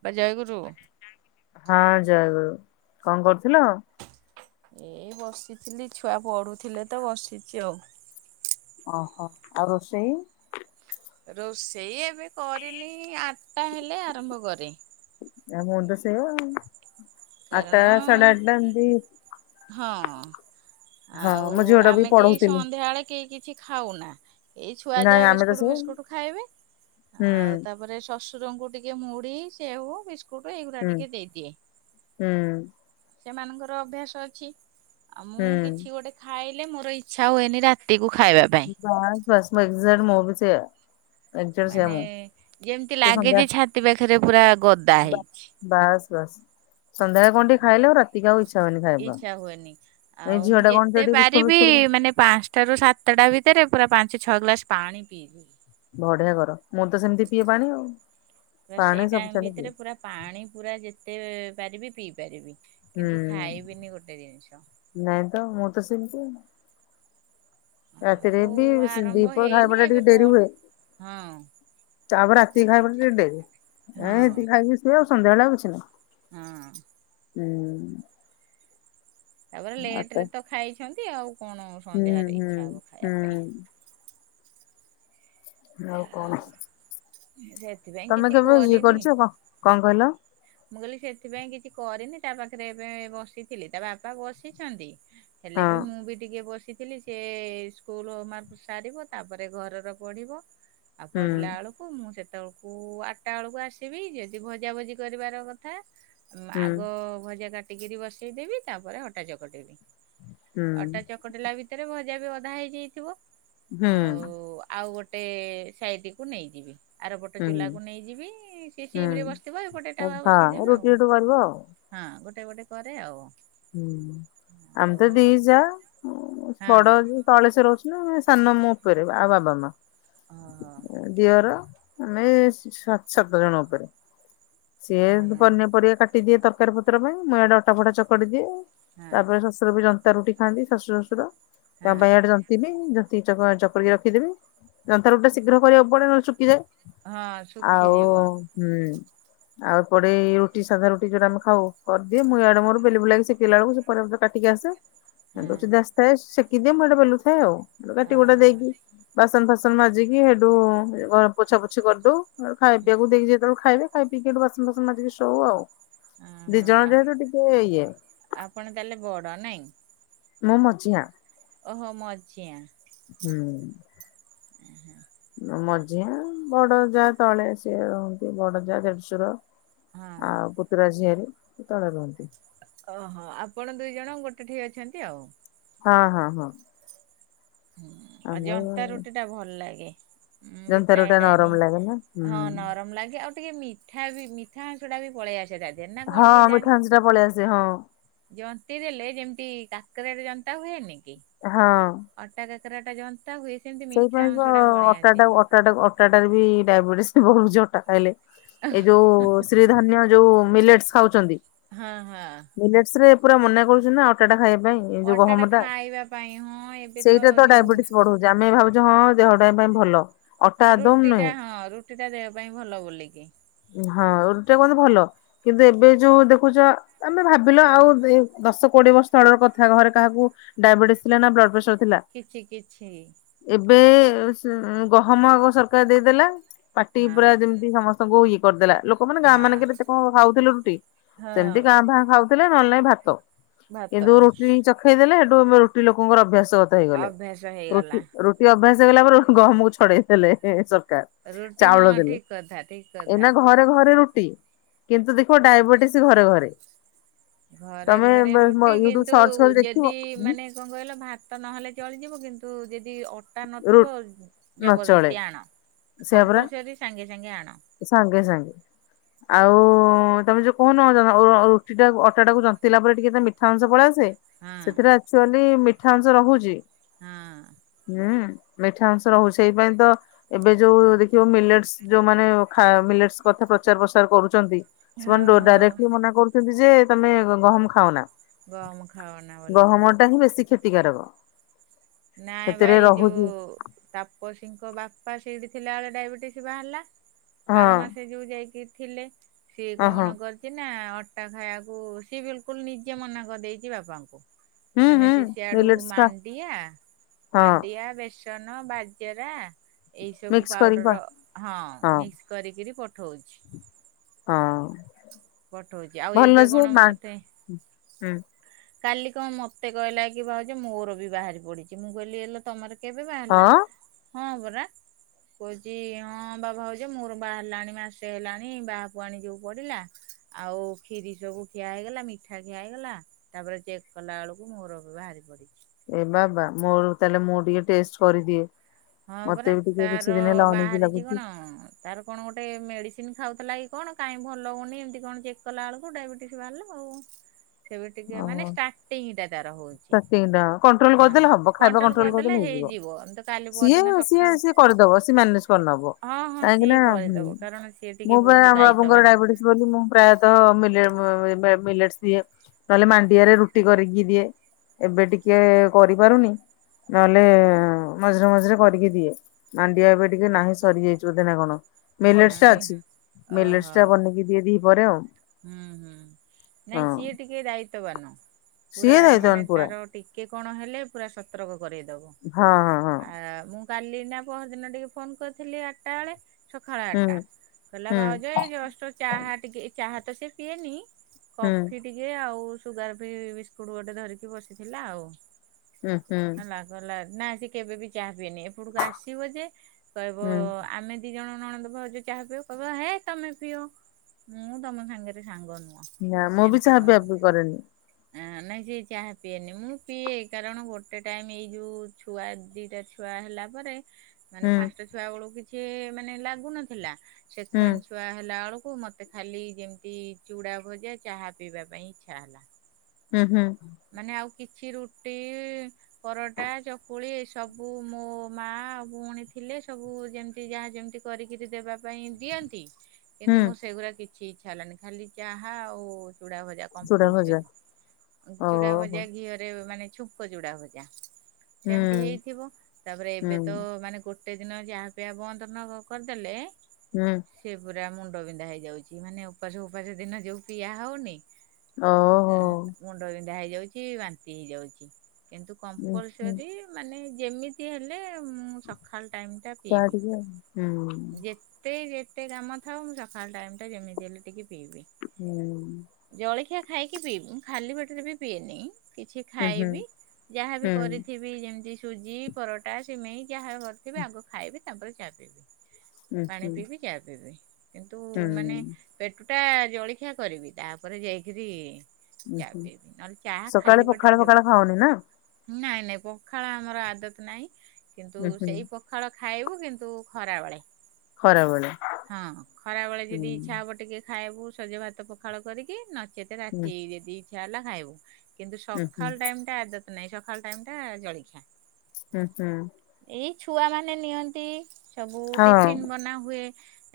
ଅପା ଜୟଗୁରୁ। ହଁ ଜୟଗୁରୁ କଣ କରୁଥିଲ? ଏ ବସିଥିଲି ଛୁଆ ପଢୁଥିଲେ ତ ବସିଛି ଆଉ। ଓହୋ ଆଉ ରୋଷେଇ। ରୋଷେଇ ଏବେ କରିନି ଆଠଟା ହେଲେ ଆରମ୍ଭ କରେ। ଆମ ତ ସେଇଆ ଆଟା କାରଣ ସାଢ଼େ ଆଠଟା ଏମିତି ହଁ ହଁ ଆଉ ମୋ ଝିଅ ଟା ବି ଆମେ କେହି ପଢଉଥିଲି ସନ୍ଧ୍ୟାବେଳେ କେହି କିଛି ଖାଉନା। ଏଇ ଛୁଆ ନାଇଁ ଯାହା ଆମେ ତ ବିସ୍କୁଟ ସେଇଆ ବିସ୍କୁଟ ଖାଇବେ ହୁଁ ଆଉ ତାପରେ ଶଶୁ ଶଶୁର ଟିକେ ମୁଢି ସେଓ ବିସ୍କୁଟ ଏଇଗୁଡା ହୁଁ ଟିକେ ଦେଇଦିଏ। ହୁଁ ସେମାନଙ୍କର ଅଭ୍ୟାସ ଅଛି ଆଉ ମୁଁ ହୁଁ କିଛି ଗୋଟେ ଖାଇଲେ ମୋର ଇଛା ହୁଏନି ରାତିକୁ। ଖାଇବା ପାଇଁ। ଭସ୍ମ ଏକ୍ଜାଟ ମୋଭିିଛି [inaudible] ମାନେ ଯେମିତି ଲାଗେ ସନ୍ଧ୍ୟା ଯେ ଛାତି ପାଖରେ ପୁରା ଗଦା ହେଇଛି। ବାସ ବାସ୍ ସନ୍ଧ୍ୟାଳେ କଣ ଟିକେ ଖାଇଲେ ଆଉ ରାକୁ ଇଛା। ଇଚ୍ଛା ହୁଏନି ଆଉ ମୁଁ ଟା କଣ ଯେତେ ଟିକେ ବିସ୍କୁଟ ପାରିବି ଫିସ୍କୁଟ କଣ ମାନେ ପାଞ୍ଚଟା ରୁ ସାତଟା ବି [inaudible] ଭିତରେ ପୁରା ପାଞ୍ଚ ଛଅ ଗ୍ଲାସ ପାଣି ପିଇବି। ବଢିଆ କର ମୁଁ ତ ସେମିତି ପିଏ ପାଣି ଆଉ। ପାଣି ସେଇ ଟାଇମ ସଫିସେଣ୍ଟ ପିଏ ଭିତରେ ପୁରା ପାଣି ପୁରା ଯେତେ ପାରିବି ପିଇ ପାରିବି। ହୁଁ କିନ୍ତୁ ଖାଇବିନି ଗୋଟେ ଜିନିଷ। ନାଇଁ ତ ମୁଁ ତ ସେଇମିତି କା। ରାତିରେ ଆଉ ବି ଆରମ୍ଭ ଦିପହର ହେଇନି ଖାଇବାା ଏବେ ଟିକେ ପ ଡେରି ହୁଏ। ହଁ ତ ପରେ ରାତି ଖାଇବା ଟିକେ ଡେରି ହଁ ଏ ସେତିକି ଖାଇକି ସ ଆଉ ସନ୍ଧ୍ୟା ବେଳେ କିଛି ନାହିଁ। ହଁ ହୁଁ ତାପରେ ଆତ ଲେଟରେ ତ ଖାଇଛନ୍ତି ଆଉ କଣ ହୁଁ ସଂଧ୍ୟାରେ ହୁଁ ଇଛା ହବ ଖାଇବା ପାଇଁ। ହୁଁ ଆଉ କଣ ସେଥିପାଇଁ ତମେ କିଛି କେବେ ଇଏ କରିନି। କରୁଛ କଣ କହିଲ। ମୁଁ କହିଲି ସେଥିପାଇଁ କିଛି କରିନି ତା ପାଖରେ ଏବେ ବସିଥିଲି ତା ବାପା ବସିଛନ୍ତି। ହେଲେ ହଁ ବି ମୁଁ ବି ଟିକେ ବସିଥିଲି ସେ ସ୍କୁଲ ହୋମାୱାର୍କ ସାରିବ ତାପରେ ଘରର ପଢିବ। ଆଉ ହୁଁ ପଡିଲା ବେଳକୁ ମୁଁ ସେତେବେଳକୁ ଆଠଟା ବେଳକୁ ଆସିବି ଯଦି ଭଜା ଭଜି। କରିବାର କଥା ହୁଁ ଆଗ ଭଜା କାଟିକିରି ବସେଇଦବି ତାପରେ ଅଟା ଚକଟି ବି। ହୁଁ ଅଟା ଚକଟିଲା ଭିତରେ ଭଜା ବି ଅଧା ହେଇଯାଇଥିବ। ହୁଁ ଆଉ ଆଉ ଗୋଟେ ସାଇଟିକୁ ନେଇଯିବି ଆର ପଟ ହୁଁ ଚୁଲାକୁ ନେଇଯିବି ସେ ସିମ୍ ରେ ହୁଁ ବସିଥିବ ଏପଟେ। ତାୱା ହଁ ବସେଇଦେବି ଆଉ। ରୁଟି ରୁଟି କରିବ ଆଉ ହଁ ଗୋଟେ ଗୋଟେ କରେ ଆଉ। ଆମେ ଆଉ ତ ଦି ହଁ ଯା ବଡ ତଳେସେ ରହୁଛୁ। ସାନ ମୋ ଉପରେ ଆଉ ବାବା ମା ଓହୋ ଦିଅର। ଆମେ ସାତ ସାତ ଜଣ ଉପରେ ସିଏ ଓହୋ ପନିପରିବା କାଟିଦିଏ ତର ତରକାରୀ ପତ୍ର ପାଇଁ ମୁଁ ଇଆଡେ ଅଟା ଫଟା ଚକ ଦିଏ ହଁ ତାପରେ ଶ୍ୱଶୁର ବି ଜନ୍ତା ରୁଟି ଖାନ୍ତି ଶାଶୁ ଶ୍ୱଶୁର। ତା ହଁ ବାଇଆଡେ ଯନ୍ତି ଲି। ଚକରିକିଖି ଦେବି ଯନ୍ଥର ଗୋଟେ ଶୀଘ୍ର କରିବାକୁ ପଡେ ଶୁଖିଯାଏ। ହଁ ଆଉ ଶୁଖିଯିବ ହୁଁ! ଆଉ ପଡେଇ ରୁଟି ସାଧା ରୁଟି ଯୋଉଟା ଆମେ ଖାଉ କରିଦିଏ। ମୁଁ ଏଇଆଡେ ମୋର ବେଲି ବୁଲାକି ଶେକିଲା ବେଳକୁ ପରିବା ପତ୍ର କାଟିକି ଆସେ। ହଁ ଆସିଥାଏ ସେକି ଦିଏ ମୁଁ ଆଡ଼େ ବେଲୁଥାଏ ଆଉ। କାଟି କୋଟା ଓହୋ ଦେଇକି ବାସନ ଫାସନ ମାଜିକି ସେଠୁ ଏ ଘର ପୋଛା ପୋଛି କରିଦେଉ। ଖାଆ ପିଆକୁ ଦେଇକି ଯେତେବେଳେ ଖାଇବେ ଖାଇ ପିକି ସେଠୁ ବାସନ ଫାସନ ମାଜିକି ଶୋଭ ଆଉ। ଦି ଓହୋ ଜଣ ଯେହେତୁ ଟିକେ ଇଏ ଆପଣ ତା ହେଲେ ବଡ ନାଇଁ? ମୁଁ ମଝିଆଁ! ଓହୋଃ ମଝିଆଁ। ହୁଁ! ଉୁଁ ହୁଁ [inaudible] ମଝିଆଁ ବଡ ଯା ତଳେ ସିଏ ରୁହନ୍ତି ବଡ ଯା ଦେଢଶୁର। ହଁ ଆଉ! ପୁତୁରା, ଝିଅରେ ତଳେ ରୁହନ୍ତି। ଓହୋଃ ଆପଣ ଦୁଇ ଜଣ ଗୋଟେ ଠେଇଁ ଅଛନ୍ତି ଆଉ! ହଁ ହଁ ହଁ! ହୁଁ! ଆଉ ଯନ୍ତା ରୁଟି ଟା ଭଲ ଲାଗେ। ମୁଁ ବି ଯନ୍ତା ପ୍ରାୟ ରୁଟି ଟା ଟାଇମ ନରମ ଲାଗେ ନା। ହୁଁ! ହଁ ନରମ ଲାଗେ ଆଉ ଟିକେ ମିଠା ବି ମିଠା ଆଞ୍ଚଟା ବି ପଳେଇ ଆସେ। ତା ଦେହରେ ନା କଣ ହଁ କେଜାଣି ମିଠା ଅଂଶଟା ପଳେଇ ଆସେ, ହଁ। ଜନ୍ତି ଦେଲେ ଯେମିତି କାକରାରେ ଜନ୍ତା ହୁଏନି କି? ହଁ। ଅଟା କା କାକରା ଟା ଯ ସେଇପାଇଁ ତ ଅଟାଟାକୁ ଅଟାଟାକୁ ଅଟାଟାରେ ବି ଡାଇବେଟିସ୍ ବଢୁଛି ଅଟା ଖାଇଲେ। ଏଇ ଯୋଉ ଶ୍ରୀଧନ୍ୟ ଯୋଉ ମିଲେଟ୍ସ୍ ଖାଉଛନ୍ତି? ହଁ, ହଁ! ମିଲେଟସ୍ ରେ ପୁରା ମନା କରୁଛି ନା ଅଟାଟା ଖାଇବା ପାଇଁ ଏ ଯୋଉ ଗହମ ଅଟାଟା ଟା। ଖାଇବା ପାଇଁ। ହଁ ଏବେ ତ ଯୋଉ ଭାବୁଛି ହଁ ଦେହଟା ପାଇଁ ଏ ଭଲ ଅଟା ଆଦୌ ରୁଟି ଟା ନୁହେଁ। ହଁ ରୁଟି ଟା ଦେହ ପାଇଁ ଭଲ ବୋଲି କି। ହଁ! ରୁଟି ଟା କୁହନ୍ତୁ ଭଲ କିନ୍ତୁ ଏବେ ଯୋଉ ଦେଖୁଛ ଆମେ ଭାବିଲ ଆଉ ଏ ଦଶ, କୋଡିଏ ବର୍ଷ ତଳର କଥା ଘରେ କାହାକୁ ଡାଇବେଟିସ୍ ଥିଲା ନା ବ୍ଲଡପ୍ରେସର କିଛି କିଛି! ଏବେ ସ ଗହମ ଆଗ ସରକାର ଦେଇଦେଲା ପାଟି ହଁ। ପୁରା ଯେମିତି ସମସ୍ତଙ୍କୁ ଇଏ କରିଦେଲା ଲୋକମାନେ ଗାଁ ହଁ ମାନେଙ୍କରେ ଏତେ କଣ ଖାଉଥିଲେ ରୁଟି? ସେମିତି ହଁ କାଁ ବାଁ ଖାଉଥିଲେ ନହେଲେ ନାଇଁ ଭାତ। ଭାତ। କିନ୍ତୁ ରୁଟି ଚଖେଇ ଦେଲେ ହେଠୁ ବ ରୁଟି ଲୋକଙ୍କର ଅଭ୍ୟାସ। ଗତ ହେଇଗଲେ ଅଭ୍ୟାସ ରୁଟି ହେଇଗଲା ରୁଟି ଅଭ୍ୟାସ ହେଇଗଲା ପରେ ଗହମକୁ ଛଡେଇ ଦେଲେ ସରକା ରୁଟି ହଁ ଠିକ କଥା ଠିକ କ ଏନା ଘରେ ଘରେ ରୁଟି। କିନ୍ତୁ ଦେଖିବ ଡାଇବେଟିସ୍ ଘରେ ଘରେ। ଘରେ ତମେ ଘରେ ରୁଟି ୟୁଟ୍ୟୁବ କିନ୍ତୁ ସର୍ଚ୍ଚ କରି ଯଦି ଦେଖିବ ମାନେ କଣ କହିଲ! ଭାତ ନହେଲେ ଚଳିଯିବ। କିନ୍ତୁ ତୁ ଯଦି ଅଟା ରୁ ନଥିବ ନଚଳେ ଜବରଦସ୍ତି ଆଣ। ସେଆ ପରା। କମ୍ପଲସରୀ ସାଙ୍ଗେ ସାଙ୍ଗେ ଆଣ ସାଙ୍ଗେ ସାଙ୍ଗେ ଆଉ ଓ! ତମେ ଯୋଉ କହୁନ ଅ ଓଃ ରୁଟିଟା ଅଟା ଟାକୁ ଜନ୍ତିଲା ପରେ ଟିକେ ତେ ମିଠା ଅଂଶ ପଳେଇ ଆସେ ହଁ ସେଥିରେ ଆକଚୁଆଲି ମିଠା ଅଂଶ ରହୁଛି ହଁ। ହୁଁ। ମିଠା ଅଂଶ ରହୁଛି ସେଇପାଇଁ ତ ଏବେ ଯୋଉ ଦେଖିବ ମିଲ୍ଟେସ୍ ଯୋଉମାନେ ଖା ମିଲ୍ଟେସ୍ କଥା ପ୍ରଚାର ପ୍ରସାର କରୁଛନ୍ତି। ହଁ ସେମାନେ ଡୋ ହଁ ଡାଇରେକ୍ଟଲି ମନା କରୁଛନ୍ତି ଯେ ତମେ ଗହମ ଖାଅନା। ଗହମ ଖାଅନା ବୋଲି କିି। ଗହମ ଟା ହିଁ ବେଶୀ କ୍ଷତିକାରକ। ନାଇ ବା ସେଥିରେ ଏଇ ଯେଉଁ ରହୁଛି ତାପସୀଙ୍କ ବାପା ସେଇଠି ଥିଲା ବେଳେ ଡାଇବେଟିସ୍ ବାହାରିଲା। ହଁ ଆର ମାସେ ଯୋଉଁ ଯାଇକି ଥିଲେ। ସିଏ ଅ ହଁ କଣ କରିଛି ନା ଅଟା ଖାଇବାକୁ ସିଏ ବିଲକୁଲ ନିଜେ ମନା କରିଦେଇଛି ବାପାଙ୍କୁ। ହୁଁ ମାନେ ହୁଁ ସେ ସିଆଡୁ ମିଲେଟ୍ସ ଟା ମାଣ୍ଡିଆ ହଁ ମାଣ୍ଡିଆ, ବେସନ, ବାଜରା। ଏଇ ସବୁ ମିକ୍ସ କରିକି ପା ପାଉଡର ହଁ ମିକ୍ସ କରିକିରି ପଠଉଛି। ହଁ। ପଠଉଛି ଆଉ ଏବେ ଭଲ ଯେ କଣ ମା ମତେ ହୁଁ କାଲି କଣ ମତେ କହିଲା କି ଭାଉଜ ମୋର ବି ବାହାରି ପଡିଛି ମୁଁ କହଲି ହେଲେ ତମର କେବେ ବାହାରିଲା ହଁ ହଁ ପରା! କହୁଛି ହଁ ବା ଭାଉଜ ମୋର ବାହାରିଲାଣି ମାସେ ହେଲାଣି ବାହାକୁ ଆଣି ଯଉ ପଡିଲା। ଆଉ ଖିରି ସବୁ ଖିଆ ହେଇଗଲା ମିଠା ଖିଆ ହେଇଗଲା ତାପରେ ଚେକ୍ କଲା ବେଳକୁ ମୋର ବାହାରି ପଡିଛି। ଏ ବାବା ମୋର ତାହେଲେ ମୁଁ ଟିକେ ଟେଷ୍ଟ କରିଦିଏ। ହଁ ପରା ମତେ ବି ଟିକେ ତାର କିଛି ଦିନ ହେଲା ଅନେଇକି ବାହାରିଛି ଲାଗୁଛି କଣ ତାର କଣ ଗୋଟେ ମେଡିସି ଚିନ ଖାଉଥିଲା କି କଣ କାହିଁ ଭଲ ହଉନି ଏମିତି କଣ ଚେକ୍ କଲା ବେଳକୁ ଡାଇବେଟିସ୍ ବାହାରିଲା ଆଉ ସେବେ ଟିକେ ମାନେ ଓହୋ ଷ୍ଟାର୍ଟିଙ୍ଗଟା ତାର ହଉଛି ଷ୍ଟାର୍ଟିଂ ଟା କଣ୍ଟ୍ରୋଲ ହଁ କରିଦେଲେ ହବ କଣ୍ଟ୍ରୋଲ କରିଦେଲେ ହେଇ ଯିବ ତ କାଲି ଯିଏ ପରଦିନ ସିଏ ସକାଳୁ ସିଏ କରିଦବ ସିଏ ମ୍ୟାନେଜ କରିନବ ହଁ ହଁ ସିଏ କାହିଁକିନା ହୁଁ କରିଦବ କାରଣ ସିଏ ଟିକେ ମୁଁ ବା ବହୁତ ବାବୁଙ୍କର ଦାୟିତ୍ୱବାନ ଡାଇବେଟିସ୍ ବୋଲି ମୁଁ ପ୍ରାୟତ ମିଲେ-ମ-ମ-ମିଲେଟ୍ସ ଇଏ ନହେଲେ ମାଣ୍ଡିଆରେ ରୁଟି କରିକି ଦିଏ ଏବେ ଟିକେ କରିପାରୁନି। ନହେଲେ ମଝିରେ ମଝିରେ କରିକି ଦିଏ ମାଣ୍ଡିଆ ଏବେ ଟିକେ ନାହିଁ ସରିଯାଇଚି ବୋଧେ ନା କଣ। ହଁ ମେଲେସ୍ ଟା ନ ଅଛି ଓହୋ [unintelligible] ବନେଇକି ଦିଏ ଦି ପ୍ରହରେ ଆଉ। ହୁଁ ହୁଁ ନାଇଁ ହଁ ସିଏ ଟିକେ ଦାୟିତ୍ୱବାନ୍। ପୁରା ସିଏ ଯାଇଛନ୍ ମାନେ ପୁରା। ତାର ଟିକେ କଣ ହେଲେ ପୁରା ସତର୍କ। କରେଇଦବ ହଁ ହଁ ହଁ ଆ ମୁଁ କାଲି ନା ପହର ଦିନ ଟିକେ ଫୋନ କରିଥିଲି ଆଠଟା ବେଳେ ସକାଳ ହୁଁ ଆଠଟା କହିଲା ହୁଁ ଭାଉଜ ଏଇ ଜଷ୍ଟ୍ ଚାହା ଟିକେ ଚାହା ତ ସେ ପିଏନି। ହୁଁ କଫି ଟିକେ ଆଉ ସୁଗାର ଫି ବିସ୍କୁଟ୍ ଗୋଟେ ଧରିକି ବସିଥିଲା ଆଉ। ହୁଁ ହୁଁ। [unintelligible] ଗଲା ନା ସେ କେବେ ବି ଚା [unintelligible] ଏପଟକୁ ଆସିବ ଯେ କହିବ ହୁଁ ଆମେ ଦି ଜଣ ନଣଦ ଭାଉଜ ଚାହା ପିଅ କହିବ ହେ ତମେ ପିଅ ମୁଁ ତମ ସାଙ୍ଗରେ ସାଙ୍ଗ ନୁହଁ ନା ମୁଁ ବି ଚାହା ପିଆ ପୁଇ କରେନି। ଆ ନାଇଁ ସେ ଚାହା ପିଏନି ମୁଁ ପିଏ କାରଣ ଗୋଟେ ଟାଇମ୍ ଏଇ ଯୋଉ ଛୁଆ ଦିଟା ଛୁଆ। ଛୁଆ ହେଲା ପରେ ମାନେ ହୁଁ ଫାଷ୍ଟ୍ ଛୁଆ ବେଳକୁ କିଛି ମାନେ ଲାଗୁନଥିଲା ହୁଁ ସେକେଣ୍ଡ୍ ଛୁଆ ହେଲା ବେଳକୁ ମତେ ଖାଲି ଯେମିତି ଚୁଡ଼ା ଭଜା ଚାହା ପିଇବା ପାଇଁ ଇଚ୍ଛା ହେଲା। ହୁଁ ହୁଁ। ମାନେ ଆଉ କିଛି ରୁଟି, ପରଟା, ଚକୁଳି ଏସବୁ ମୋ ମା ଆଉ ପୁଣି ଥିଲେ ସବୁ ଯେମିତି ଯାହା ଯେମତି କରିକିରି ଦବା ପାଇଁ ଦିଅନ୍ତି। ହୁଁ କିନ୍ତୁ ମୋର ସେଗୁରା କିଛି ଇଚ୍ଛା ହେଲାନି ଖାଲି ଚାହା ଆଉ ଚୁଡ଼ା ଭଜା ଚୁଡା ଭଜା କମ୍ପଲସରି ଚୁଡ଼ା ଓହୋ ଭଜା ଘିଅରେ ମାନେ ଛୁଙ୍କ ଯୋଉଡା [unintelligible] ହୁଁ। ସେମିତି ହେଇଥିବ ତାପରେ ଏବେ ହୁଁ ତ ମାନେ ଗୋ ଗୋଟେ ଦିନ ଚାହା ପିଆ ବନ୍ଦ ନ କରିଦେଲେ ହୁଁ। ସେ ପୁରା ମୁଣ୍ଡ ବିନ୍ଧା ହେଇଯାଉଚି ମାନେ ଉପାସ ଉପାସ ଦିନ ଯଉ ପିଆ ହଉନି। ଓ ହୋ। [unintelligible] ହେଇଯାଉଚି ବାନ୍ତି ହେଇଯାଉଚି କିନ୍ତୁ ଉଁ ହୁଁ କମ୍ପଲସରି ମାନେ ଯେମିତି ହେଲେ ମୁଁ ସକାଳ ଟାଇମ୍ ଟା ପିଏ ଯା ଟିକେ ହୁଁ ଯେତେ ଯେ ଯେତେ କାମ ଥାଉ ମୁଁ ସକାଳ ଟାଇମ୍ ଟା ଯେମିତି ହେଲେ ଟିକେ ପିଇବି ହୁଁ ଜଳି [unintelligible] ଖାଇକି ପିଇବି ଖାଲି ପେଟରେ ବି ପିଏନି। କିଛି ଉଁ ହୁଁ ହୁଁ ଖାଇବି ଯାହାବି ଉଁ କରିଥିବି ଯେମିତି ସୁଜି, ପରଟା, ସିମେଇ। ଯାହା କରିଥିବି ଆଗ ଖାଇବି ତାପରେ ଚାହା ପିଇବି ପାଣି ହୁଁ ପିଇବି ଚାହା ପିଇବି। କିନ୍ତୁ ହୁଁ ମାନେ ପେଟୁ ଟା ଜଳଖିଆ କରିବି ତାପରେ ଯାଇକରି ଉଁ ଚା ହୁଁ ପିଇବି ନହେଲେ ଚାହା ସକାଳେ ଖାଲି ପଖାଳ ପେଟରେ କେବେ ଫଖାଳ ଖାଅନି ନା ନାଇଁ। ନାଇଁ ପଖାଳ ଆମର ଆଦତ ନାହିଁ କିନ୍ତୁ ଉଁ ହୁଁ ସେଇ ପଖାଳ ଖାଇବୁ କିନ୍ତୁ ଖରାବେଳେ। ଖରାବେଳେ ହଁ ଖରାବେଳେ ହୁଁ ଯଦି ଇଚ୍ଛା ହବ ଟିକେ ଖାଇବୁ ସଜ ଭାତ ପଖାଳ କରିକି ନଚେତ୍ ହୁଁ ରାତି ରେ ଯଦି ଇଚ୍ଛା ହେଲା ଖାଇବୁ। କିନ୍ତୁ ଉଁ ହୁଁ ସକାଳ ଟାଇମ୍ ଟା ଆଦାତ ନାଇଁ ସକାଳ ଟାଇମ୍ ଟା ଜଳଖିଆ। ହୁଁ ହୁଁ। ଏଇ ଛୁଆ ମାନେ ନିଅନ୍ତି। ସବୁ ହଁ ଟିଫିନ୍ ବନା ହୁଏ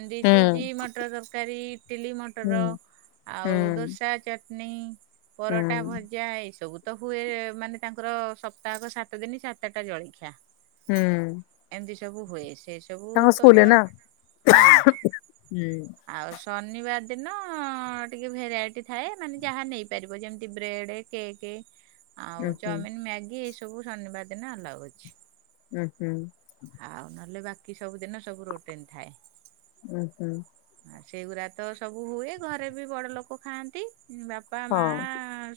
ଏମତି ହୁଁ ସୁଜି, ମଟର ତରକାରୀ, ଇଟିଲି, ହୁଁ ମଟର। ଆଉ ହୁଁ ଦୋସା, ଚଟନୀ, ହୁଁ ପରଟା, ଭଜା ଏସବୁ। ତ ହୁଏ ମାନେ ତାଙ୍କର ସପ୍ତାହକ ସାତ ଦିନି ସାତଟା ଜଳିଖିଆ। ହୁଁ। ସବୁହୁଏ। ତାଙ୍କ ସ୍କୁଲ୍ ରେ ନା [unintelligible] ହୁଁ। ଆଉ ଶନିବାର ଦିନ ଟିକେ ଭେରାଇଟି ଥାଏ। ମାନେ ଯାହା ନେଇପାରିବ ଯେମତି ବ୍ରେଡ, କେକ୍, ଉଁ ଆଉ ହୁଁ ଚାଓମିନ୍, ମ୍ୟାଗି ଏସବୁ। ସବୁ ଶନିବାର ଦିନ ଆଲାଉ ଅଛି। ହୁଁ ହୁଁ। କି ସବୁ ଦିନ ସବୁ ରୋଟିନ୍ ଥାଏ। ଉ ହୁ। ଆଉ ସେଇଗୁଡା ତ ସବୁ ହୁଏ। ଘରେ ବି ବଡ ଲୋକ ଖାଆନ୍ତି। ବାପା ମା ହଁ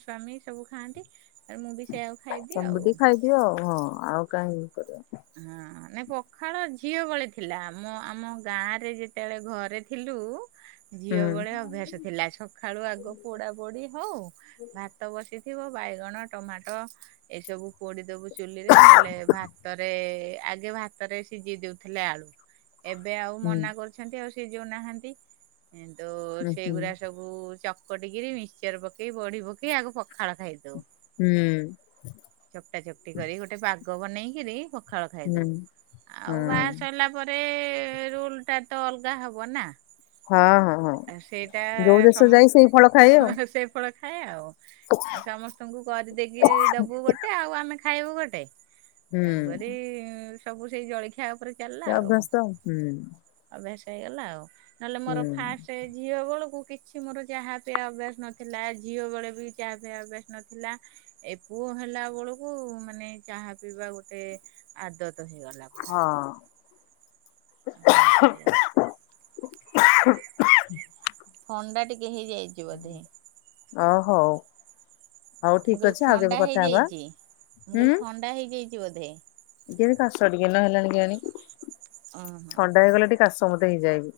ସ୍ଵାମୀ ସବୁ ଖାଆନ୍ତି। ଆଉ ମୁଁ ବି ସେଇଆକୁ ଖାଇଦିଏ ତମବି ଆଉ। ଟିକେ ଖାଇଦିଅ ଆଉ ହଁ ଆଉ କାହିଁ ଇ କର। ହଁ ନାଇଁ ପଖାଳ ଝିଅ ବଳେ ଥିଲା। ମ ଆମ ଗାଁ ରେ ଯେତେବେଳେ ଘରେ ଥିଲୁ ଝିଅ ହୁଁ ବଳେ ଅଭ୍ୟାସ ଥିଲା। ସକାଳୁ ଆଗ ପୋଡା ପୋଡି ହଉ ଭାତ ବସି ଥିବ ବାଇଗଣ, ଟମାଟୋ ଏ ସବୁ ପୋଡିଦବୁ ଚୁଲିରେ ନହେଲେ ଭାତରେ ଆଗେ ଭାତରେ ସିଝି ଦଉଥିଲେ ଆଳୁ। ଏବେ ଆଉ ହୁଁ ମନା କରୁଛନ୍ତି ଆଉ ସେ ଯୋଉ ନାହାନ୍ତି। ଏ ତୁ ଉଁ ହୁଁ ସେଇଗୁଡା ସବୁ ଚ ପଟିକିରି ମିକସଚର ପକେଇି ବଢି ପକେଇ ଆକୁ ପଖାଳ ଖାଇଦଉ। ହୁଁ ଚକଟା ଚକଟି କରି ଗୋଟେ ପାଗ ବନେଇକିରି ପ ପଖାଳ ହୁଁ ଖାଇଦେଉ ହୁଁ ଆଉ ବାହା ସରିଲା ପରେ ରୁଲଟା ତ ଅଲଗା ହେବ ନା। ହଁ ହଁ ହଁ। ସେଇଟା ଯୋଉ ଦେଶ ସମସ୍ତ ଯାଇ ସେଇ ଫଳ ଖାଏ ଆଉ। ସେ ଫଳ ଖାଏ ଆଉ ସମସ୍ତଙ୍କୁ କରିଦେଇକି ଦବୁ ଗୋଟେ ଆଉ ଆମେ ଖାଇବୁ ଗୋଟେ। ହୁଁ ତେଣୁକରି ସବୁ ସେଇ ଜଳଖିଆ। ଖିଆ ଉପରେ ଚାଲିଲା ସେ ଆଉ ଅଭ୍ୟସ୍ତ ହୁଁ ଅଭ୍ୟାସ ହେଇଗଲା ଆଉ। ନହେଲେ ମୋର ହୁଁ ଫାଷ୍ଟ ଝିଅ ବେଳକୁ କିଛି ମୋର ଚାହା ପିଇବା ଅଭ୍ୟାସ ନଥିଲା ଝିଅ ବେଳେ ବି ଚାହା ପିଇବା ଅଭ୍ୟାସ ନଥିଲା। ଏପୁଅ ହେଲା ବେଳୁ ମାନେ ଚାହା ପିଇବା ଗୋଟେ ଆଦତ ହେଇଗଲା ପୁରା ହଁ। ଆଉ କଣ କରିବ। ଥଣ୍ଡା ଟିକେ ହେଇଯାଇଛି ବଧେ? ଓ ହଉ ହଉ ଠିକ ଅଛି ଆଉ କେବେ ଥଣ୍ଡା କଥା ହେବା। ହେଇଯାଇଛି ମୁଁ ହୁଁ କହିଲି ଥଣ୍ଡା ହେଇଯାଇଛି ବୋଧେ ଯଦି କାଷ ଟିକେ ନହେଲାଣି। ଓହୋ। ଥଣ୍ଡା ହେଇଗଲା ଟିକେ କାଶ ମୋତେ ହେଇଯାଏବି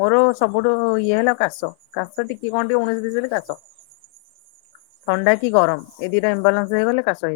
ମୋର ସବୁଠୁ ଇଏ ହେଲା କାଶ କାସ ଟିକେ କି କଣ ଟ ଉଣେଇଶି ବିଶ ହେଲେ କାଶ ଥଣ୍ଡା କି ଗରମ ଏଇ ଦିଟା ଇମ୍ବାଲାନ୍ସ ହେଇଗଲେ କାଶ ହେଇଯିବ।